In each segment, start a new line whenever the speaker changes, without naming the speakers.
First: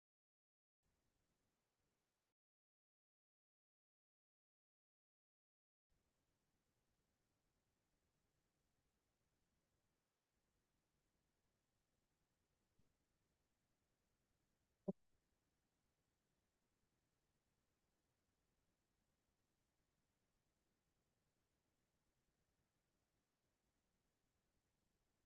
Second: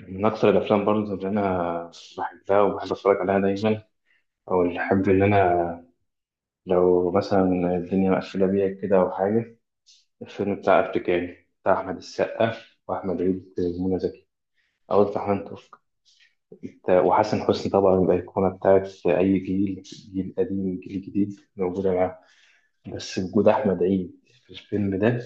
من أكثر الأفلام برضه اللي أنا بحبها وبحب أتفرج عليها دايما، أو اللي أحب إن أنا لو مثلا الدنيا مقفلة بيا كده أو حاجة، الفيلم بتاع أفريكاني بتاع أحمد السقا وأحمد عيد ومنى زكي، أو بتاع حنان ترك وحسن حسني. طبعا الأيقونة بتاعت أي جيل، جيل قديم جيل جديد موجودة معاه. بس وجود أحمد عيد في الفيلم ده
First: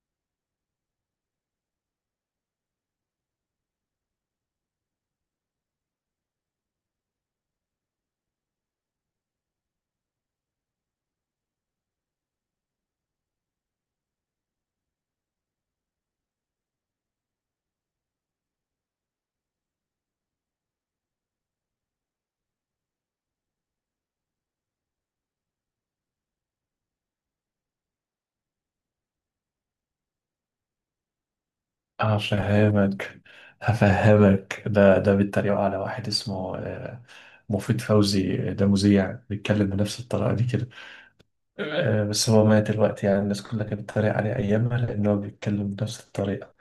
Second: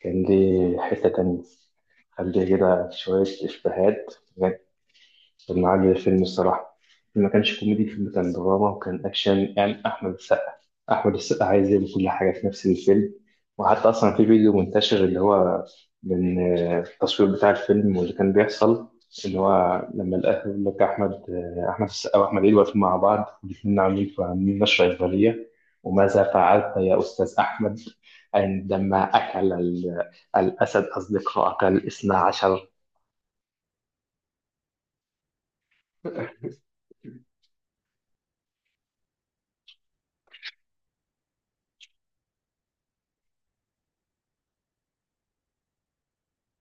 كان ليه حتة تانية، خليه كده شوية إشباهات. كان عالي الفيلم الصراحة، ما كانش كوميدي، الفيلم كان دراما وكان أكشن. يعني أحمد السقا عايز يعمل كل حاجة في نفس الفيلم. وحتى أصلا في فيديو منتشر اللي هو من التصوير بتاع الفيلم واللي كان بيحصل، اللي هو لما الأهل يقول لك أحمد، أحمد السقا وأحمد عيد واقفين مع بعض الاتنين عاملين نشرة إخبارية، وماذا فعلت يا أستاذ أحمد عندما أكل الأسد أصدقائك الاثنا عشر؟
هفهمك هفهمك. ده بيتريقوا على واحد اسمه مفيد فوزي، ده مذيع بيتكلم بنفس الطريقة دي كده. بس هو مات دلوقتي، يعني الناس كلها كانت بتتريق عليه أيامها لأن هو بيتكلم بنفس الطريقة.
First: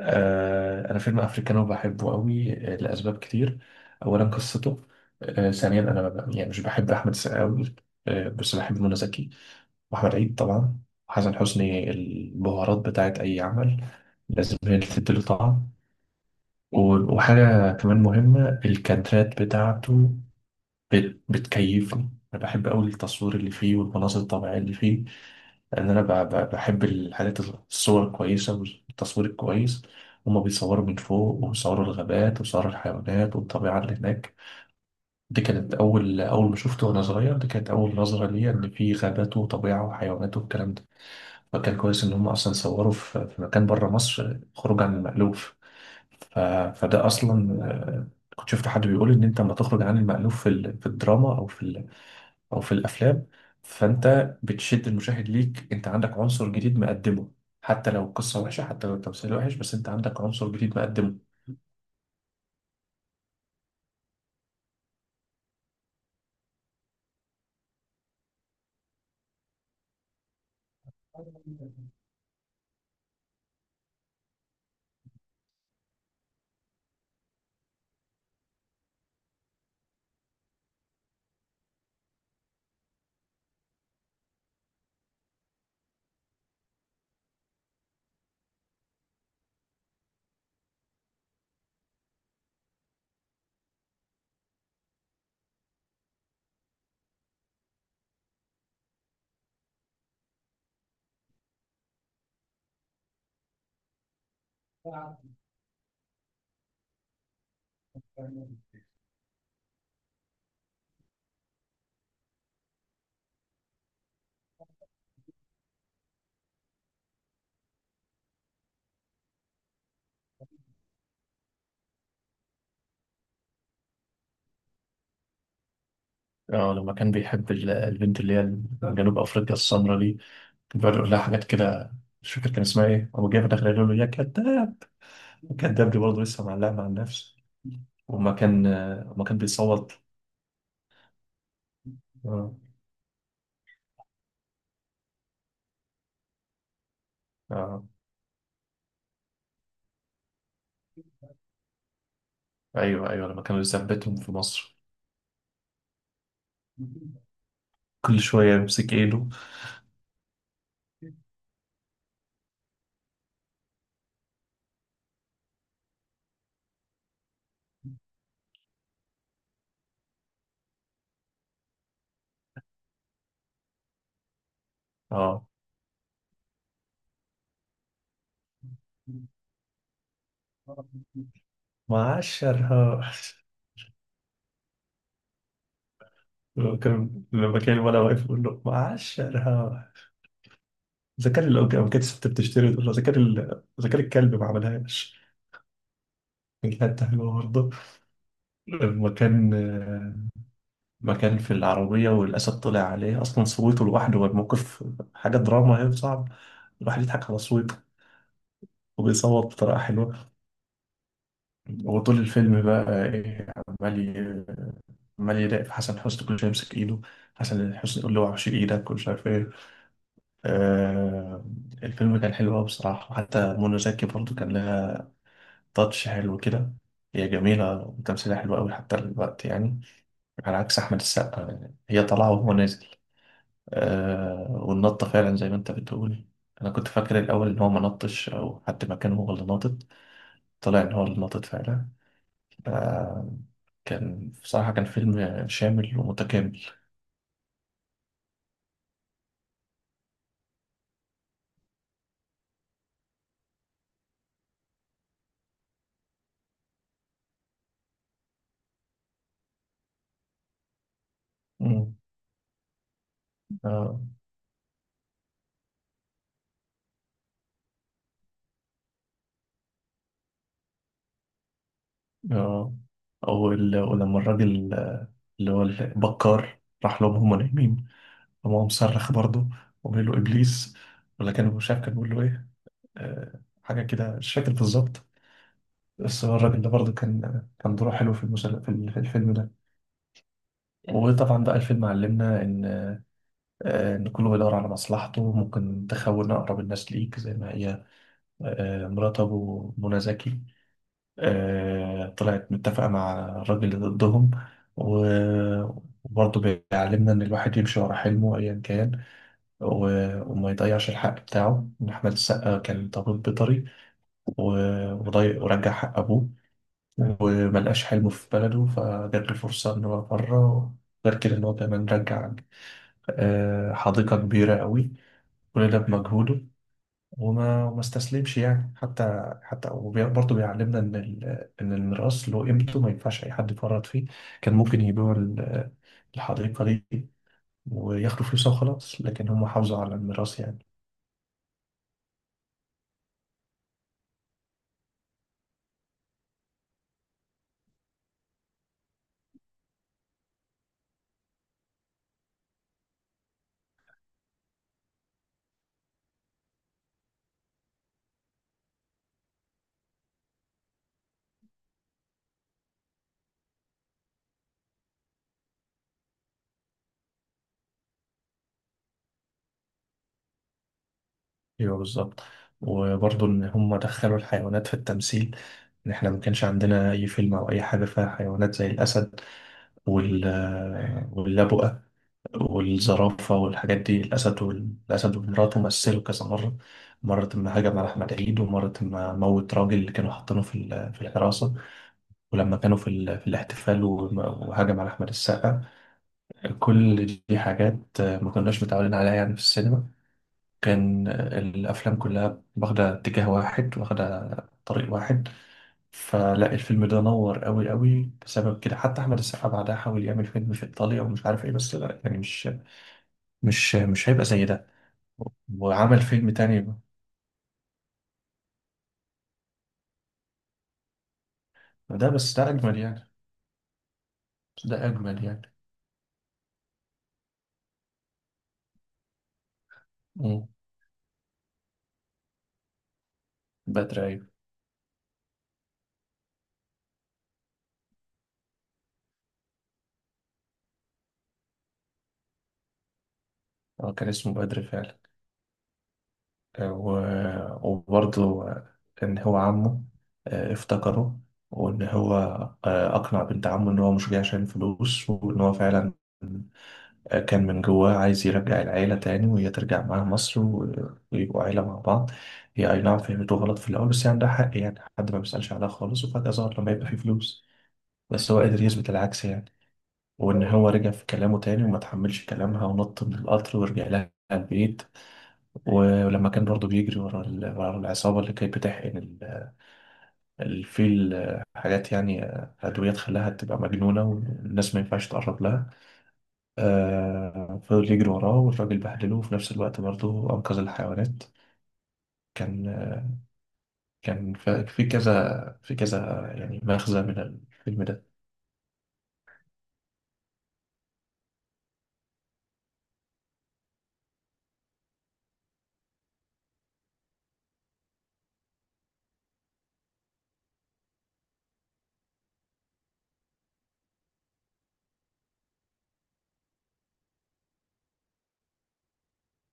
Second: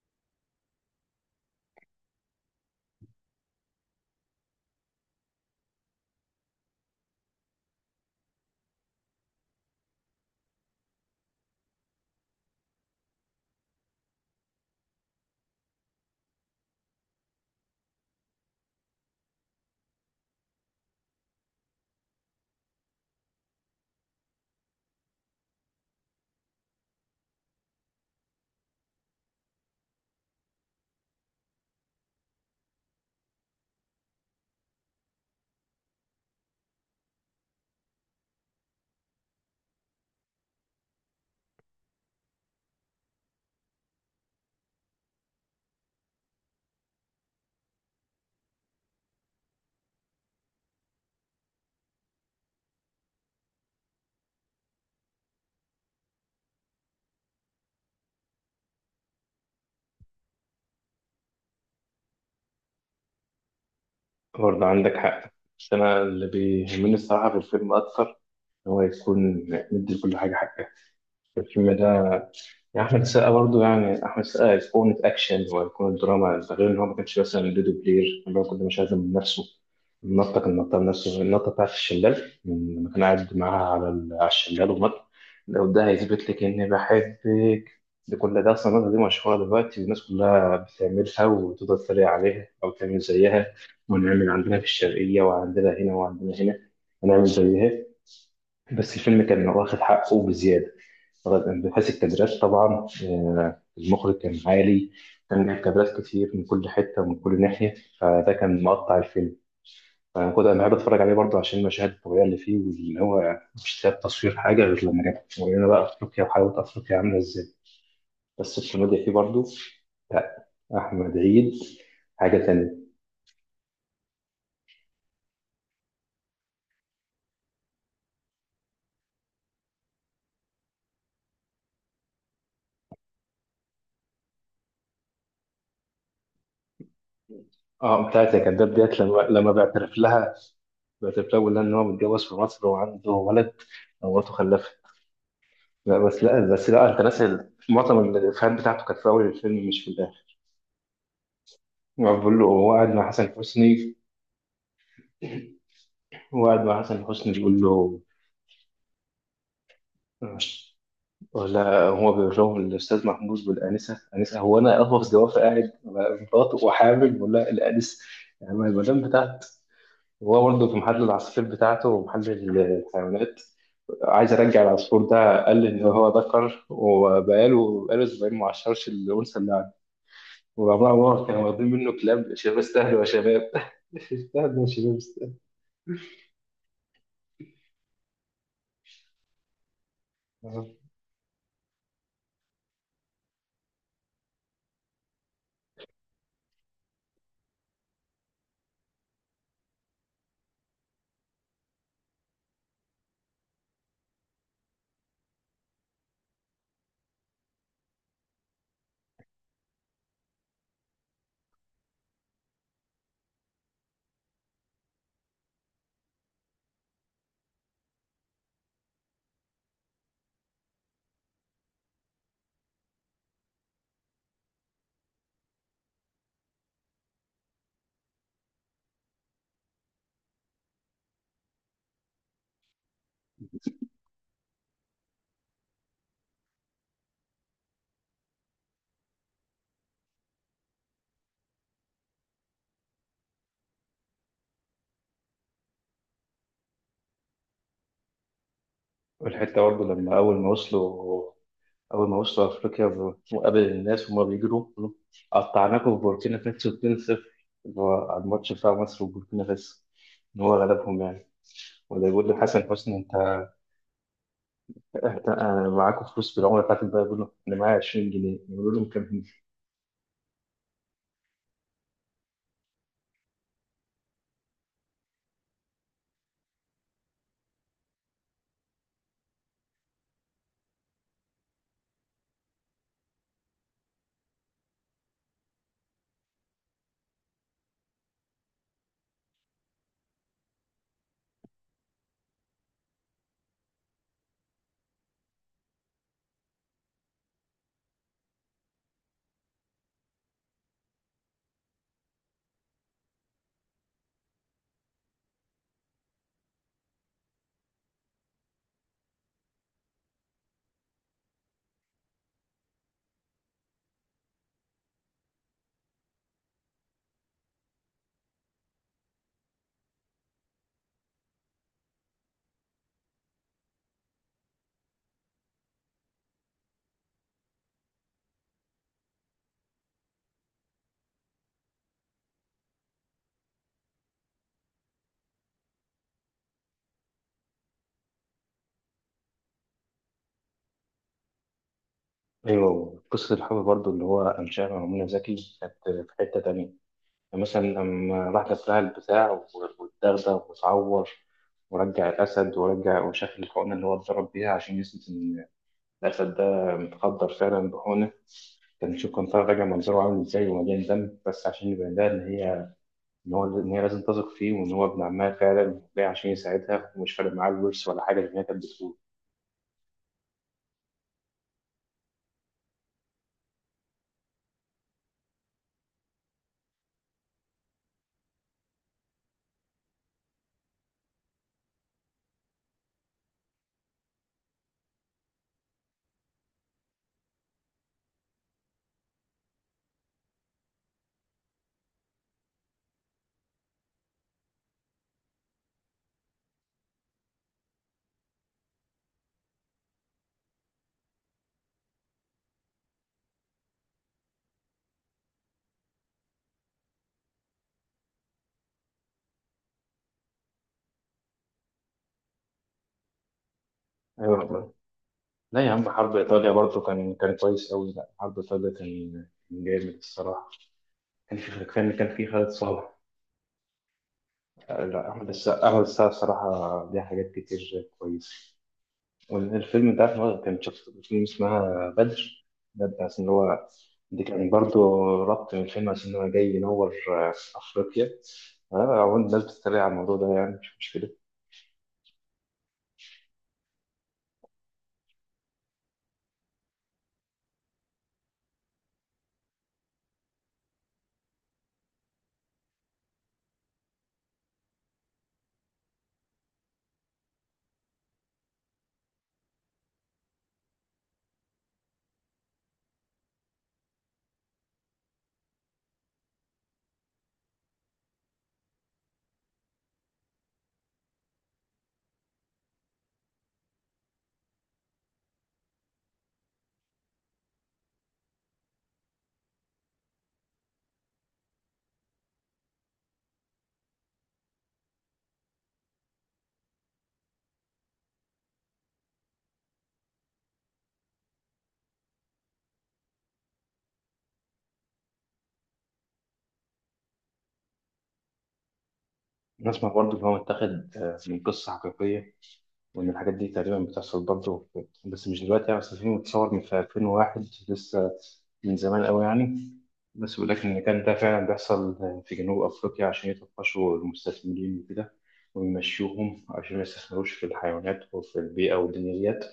أنا فيلم أفريكانو بحبه قوي لأسباب كتير. أولا قصته. ثانيا أنا ما ب- يعني مش بحب أحمد السقا قوي، بس بحب منى زكي وأحمد عيد طبعا. وحسن حسني، البهارات بتاعت أي عمل لازم هي اللي تديله طعم. وحاجة كمان مهمة، الكادرات بتاعته بتكيفني. أنا بحب أوي التصوير اللي فيه والمناظر الطبيعية اللي فيه، لأن أنا بحب الحاجات الصور الكويسة والتصوير الكويس. هما بيصوروا من فوق، وبيصوروا الغابات وبيصوروا الحيوانات والطبيعة اللي هناك. دي كانت أول ما شفته وأنا صغير، دي كانت أول نظرة ليا إن في غابات وطبيعة وحيوانات والكلام ده. فكان كويس إن هما أصلا صوروا في مكان بره مصر، خروج عن المألوف. ف... فده اصلا كنت شفت حد بيقول ان انت لما تخرج عن المألوف في الدراما او في الافلام، فانت بتشد المشاهد ليك، انت عندك عنصر جديد مقدمه. حتى لو القصه وحشه، حتى لو التمثيل وحش، بس انت عندك عنصر جديد مقدمه.
برضه عندك حق، بس أنا اللي بيهمني الصراحة في الفيلم أكتر إن هو يكون مدي لكل حاجة حقها. الفيلم ده يعني أحمد السقا، برضه يعني أحمد السقا أيقونة أكشن وأيقونة دراما، ده غير إن هو ما كانش مثلا دودو بلير اللي هو كل مش عايز من نفسه النطة، كان نطة نفسه، النطة بتاعت الشلال لما كان قاعد معاها على على الشلال ونط، لو ده هيثبت لك إني بحبك. ده كل ده أصلا النطة دي مشهورة دلوقتي والناس كلها بتعملها وتفضل تتريق عليها أو تعمل زيها، ونعمل عندنا في الشرقية وعندنا هنا وعندنا هنا ونعمل زيها. بس الفيلم كان واخد حقه بزيادة، بحيث الكادرات طبعا، المخرج كان عالي، كان جايب كادرات كتير من كل حتة ومن كل ناحية، فده كان مقطع الفيلم. فأنا كنت أنا بحب أتفرج عليه برضه عشان المشاهد الطبيعية اللي فيه، واللي هو مش ساب تصوير حاجة غير لما جاب ورينا بقى أفريقيا وحلاوة أفريقيا عاملة إزاي. بس الكوميديا فيه برضه، لا، أحمد عيد حاجة تانية.
اه، لما كان بيحب البنت اللي هي من جنوب افريقيا السمراء دي، كان بيقعد يقول لها حاجات كده. مش فاكر كان اسمها ايه، هو جاي في الاخر يقول له يا كذاب. الكذاب دي برضه لسه معلقه مع النفس.
اه،
وما
بتاعت يا
كان
كداب ديت، لما
وما كان
لما
بيصوت.
بيعترف لها، بيعترف لها ويقول لها إن هو متجوز في مصر وعنده ولد ومراته خلفت. لا بس، لا بس، لا انت ناسي
اه.
معظم الافيهات بتاعته كانت في اول الفيلم مش في الاخر. هو بيقول له، هو قاعد مع
ايوه ايوه،
حسن
لما كانوا
حسني،
يثبتهم في مصر
هو قاعد مع حسن حسني بيقول له،
كل شوية يمسك ايده.
ولا هو بيقول لهم الاستاذ محمود والانسه، انسه هو انا اهوف زوافه قاعد على مراته وحامل، ولا الانسه يعني المدام بتاعت. هو برضه في محل العصافير بتاعته ومحل الحيوانات، عايز ارجع العصفور ده،
اه،
قال لي ان هو ذكر وبقاله اسبوعين ما عشرش الانثى اللي، وعمر كانوا واخدين منه كلاب شباب، استهلوا
معشرها.
يا شباب استهلوا يا شباب استهلوا.
لما كان ولا واقف يقول له معشرها، اذا كان، لو لو كانت الست بتشتري تقول له اذا كان اذا كان الكلب ما عملهاش. كانت حتة حلوه برضه. لما كان لما كان في العربيه والاسد طلع عليه، اصلا صوته لوحده والموقف حاجه دراما، هي صعب الواحد يضحك على صوته، وبيصوت بطريقه حلوه. وطول الفيلم بقى ايه، عمال ي- عمال يراقب في حسن حسني، كل شويه يمسك ايده، حسن حسني يقول له وحش ايدك ومش عارف ايه. آه، الفيلم كان حلو قوي بصراحه. وحتى منى زكي برضو كان لها تاتش حلو كده، هي جميله وتمثيلها حلو قوي حتى الوقت يعني، على عكس احمد السقا، يعني هي طالعه وهو نازل. آه، والنطه فعلا زي ما انت بتقول، انا كنت فاكر الاول ان هو ما نطش او حد مكانه هو اللي ناطط، طلع ان هو اللي ناطط فعلا. آه، كان بصراحة، كان فيلم شامل ومتكامل.
والحتة برضه لما أول ما وصلوا أفريقيا، وقابل الناس وهما بيجروا يقولوا قطعناكم في بوركينا فاسو 2-0، اللي هو على الماتش بتاع مصر وبوركينا فاسو، إن هو غلبهم يعني.
مم.
ولا يقول لحسن حسني
آه،
أنا معاكم فلوس بالعملة بتاعتك بقى، يقول له أنا معايا 20 جنيه، يقول لهم كام هنا؟
آه، أو ولما الراجل، اللي هو البكار، راح لهم هم نايمين، قام هو مصرخ برضه وقال له إبليس، ولا كان مش عارف كان بيقول له إيه، حاجة كده مش فاكر بالظبط. بس هو الراجل ده برضه كان دوره حلو في في الفيلم ده. وطبعا بقى الفيلم علمنا إن، إن كله بيدور على مصلحته، ممكن تخون أقرب الناس ليك زي ما هي، مرات أبو منى زكي، طلعت متفقة مع الراجل اللي ضدهم. و- وبرضه بيعلمنا إن الواحد يمشي ورا حلمه أيا كان، وما يضيعش الحق بتاعه، إن أحمد السقا كان ضابط بيطري وضيع ورجع حق أبوه، وملقاش حلمه في بلده فجات له فرصة إن هو بره، غير كده إن هو كمان رجع حديقة كبيرة قوي، كل ده بمجهوده. وما استسلمش يعني. حتى وبرضه بيعلمنا ان ان الميراث له قيمته، ما ينفعش اي حد يفرط فيه. كان ممكن يبيعوا الحديقه دي وياخدوا فلوسها وخلاص، لكن هم حافظوا على الميراث يعني.
أيوه، قصة الحب برضه اللي هو أنشأها مع منى زكي كانت في حتة تانية. مثلا لما راح دبها البتاع واتدغدغ واتعور، ورجع الأسد ورجع وشكل الحقنة اللي هو اتضرب بيها عشان يثبت إن الأسد ده متخدر فعلا بحقنة، كان نشوف كان طالع راجع منظره عامل إزاي ومليان دم، بس عشان يبين لها إن هي لازم تثق فيه وإن هو ابن عمها فعلا جاي عشان يساعدها، ومش فارق معاه الورث ولا حاجة زي ما هي كانت بتقول.
ايوه بالظبط. وبرضه ان هم دخلوا الحيوانات في التمثيل، ان احنا ما كانش عندنا اي فيلم او اي حاجه فيها حيوانات زي الاسد وال واللبؤه والزرافة والحاجات دي. الأسد والأسد ومراته مثلوا كذا مرة، مرة ما هجم على أحمد عيد، ومرة ما موت راجل اللي كانوا حاطينه في في الحراسة، ولما كانوا في، في الاحتفال وهجم على أحمد السقا. كل دي حاجات ما كناش متعودين عليها يعني في السينما. كان الأفلام كلها واخدة اتجاه واحد، واخدة طريق واحد، فلا الفيلم ده نور قوي قوي بسبب كده. حتى أحمد السقا بعدها حاول يعمل فيلم في إيطاليا ومش عارف إيه، بس لا يعني مش هيبقى
أيوة
زي ده.
والله. لا يا عم،
وعمل
حرب
فيلم
إيطاليا
تاني بقى.
برضه كان كويس أوي، لا حرب إيطاليا كان كان جامد الصراحة. كان في كان
ده
كان في
بس ده
خالد
أجمل
صالح.
يعني، ده
لا،
أجمل
أحمد
يعني.
السقا أحمد السقا الصراحة ليه حاجات كتير كويسة. والفيلم ده هو
مم.
كان شخص فيلم اسمها بدر، ده بتاع إن هو،
بدر،
دي
أيوة.
كان برضو ربط من الفيلم عشان هو جاي ينور، أفريقيا. هو الناس بتتريق على الموضوع ده يعني مش مشكلة.
هو كان اسمه بدر فعلا. آه، و... وبرضه إن هو عمه، افتكره. وإن هو أقنع بنت عمه إن هو مش جاي عشان فلوس، وإن هو فعلا كان من جواه عايز يرجع العيلة تاني، وهي ترجع معاه مصر ويبقوا عيلة مع بعض. هي أي نعم فهمته غلط في الأول، بس يعني ده حق يعني، حد ما بيسألش عليها خالص وفجأة ظهر لما يبقى فيه فلوس، بس هو قادر يثبت العكس يعني. وإن هو رجع في كلامه تاني وما تحملش كلامها ونط من القطر ورجع لها البيت. ولما كان برضه بيجري ورا ورا العصابة اللي كانت بتحقن الفيل، حاجات يعني أدوية تخليها تبقى مجنونة والناس ما ينفعش تقرب لها، فضل يجري وراه والراجل بهدله، وفي نفس الوقت برضه أنقذ الحيوانات. كان آه، كان في كذا يعني مغزى من الفيلم ده.
نسمع برضو إن هو متاخد من قصة حقيقية، وإن الحاجات دي تقريبا بتحصل برضه، بس مش دلوقتي يعني. بس الفيلم اتصور من في 2001 لسه، من زمان قوي يعني. بس بيقول لك إن كان ده فعلا بيحصل في جنوب أفريقيا عشان يطفشوا المستثمرين وكده، ويمشوهم عشان ما يستثمروش في الحيوانات وفي البيئة والدنيا ديت.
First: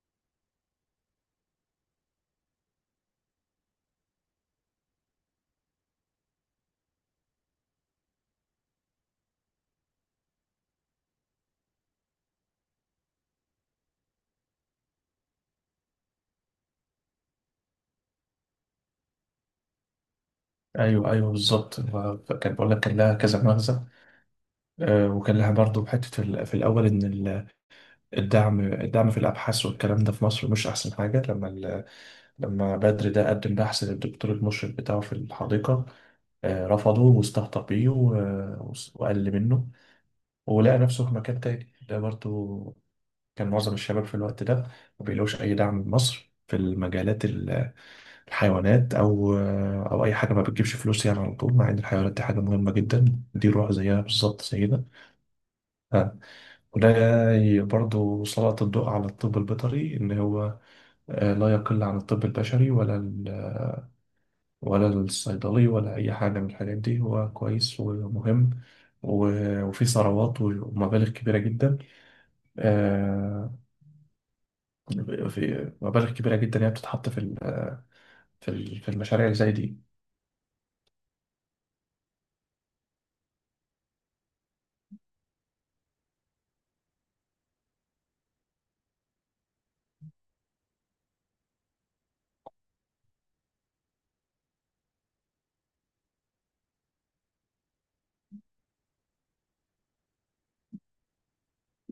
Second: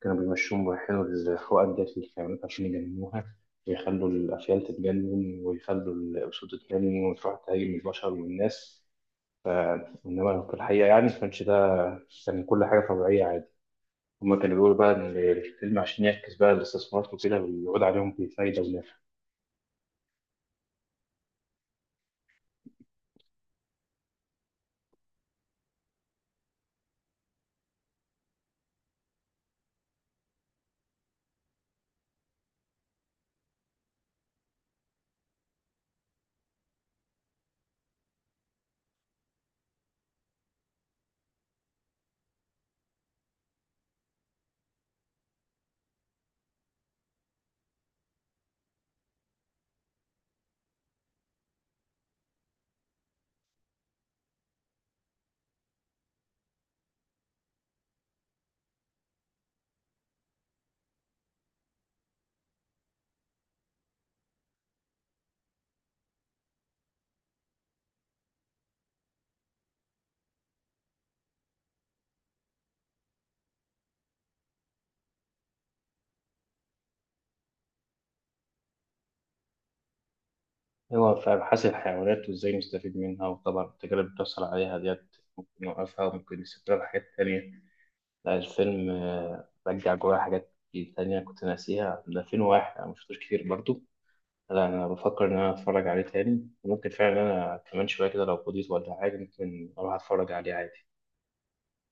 كانوا بيمشوهم ويحيلوا الحقن ديت للحيوانات عشان يجننوها، ويخلوا الأفيال تتجنن ويخلوا الأسود تتجنن وتروح تهاجم البشر والناس. إنما في الحقيقة يعني ما كانش ده، كان كل حاجة طبيعية عادي. هما كانوا بيقولوا بقى إن الفيلم عشان يعكس بقى الاستثمارات وكده، ويعود عليهم بفايدة ونفع.
أيوه أيوه بالظبط، هو كان بقول لك كان لها كذا مغزى. وكان لها برضه حتة في الأول، إن الدعم في الأبحاث والكلام ده في مصر مش أحسن حاجة. لما لما بدر ده قدم بحث للدكتور المشرف بتاعه في الحديقة، رفضه واستهتر بيه وقل منه، ولقى نفسه في مكان تاني. ده برضه كان معظم الشباب في الوقت ده ما بيلاقوش أي دعم من مصر في المجالات الحيوانات أو أو أي حاجة، ما بتجيبش فلوس يعني على طول، مع إن الحيوانات دي حاجة مهمة جدا، دي روح زيها بالظبط زينا. وده برضو سلط الضوء على الطب البيطري، إن هو لا يقل عن الطب البشري ولا الصيدلي ولا أي حاجة من الحاجات دي، هو كويس ومهم. وفي ثروات ومبالغ كبيرة جدا، آه، في مبالغ كبيرة جدا هي بتتحط في في المشاريع اللي زي دي.
هو فاهم، حاسب الحيوانات وإزاي نستفيد منها، وطبعا التجارب اللي بتحصل عليها ديت ممكن نوقفها وممكن نستفيد حاجات تانية. لا الفيلم رجع جوايا حاجات كتير تانية كنت ناسيها، ده فين واحد أنا مشفتوش كتير برضو. لا أنا بفكر إن أنا أتفرج عليه تاني، وممكن فعلا أنا كمان شوية كده لو فضيت ولا حاجة ممكن أروح أتفرج عليه عادي.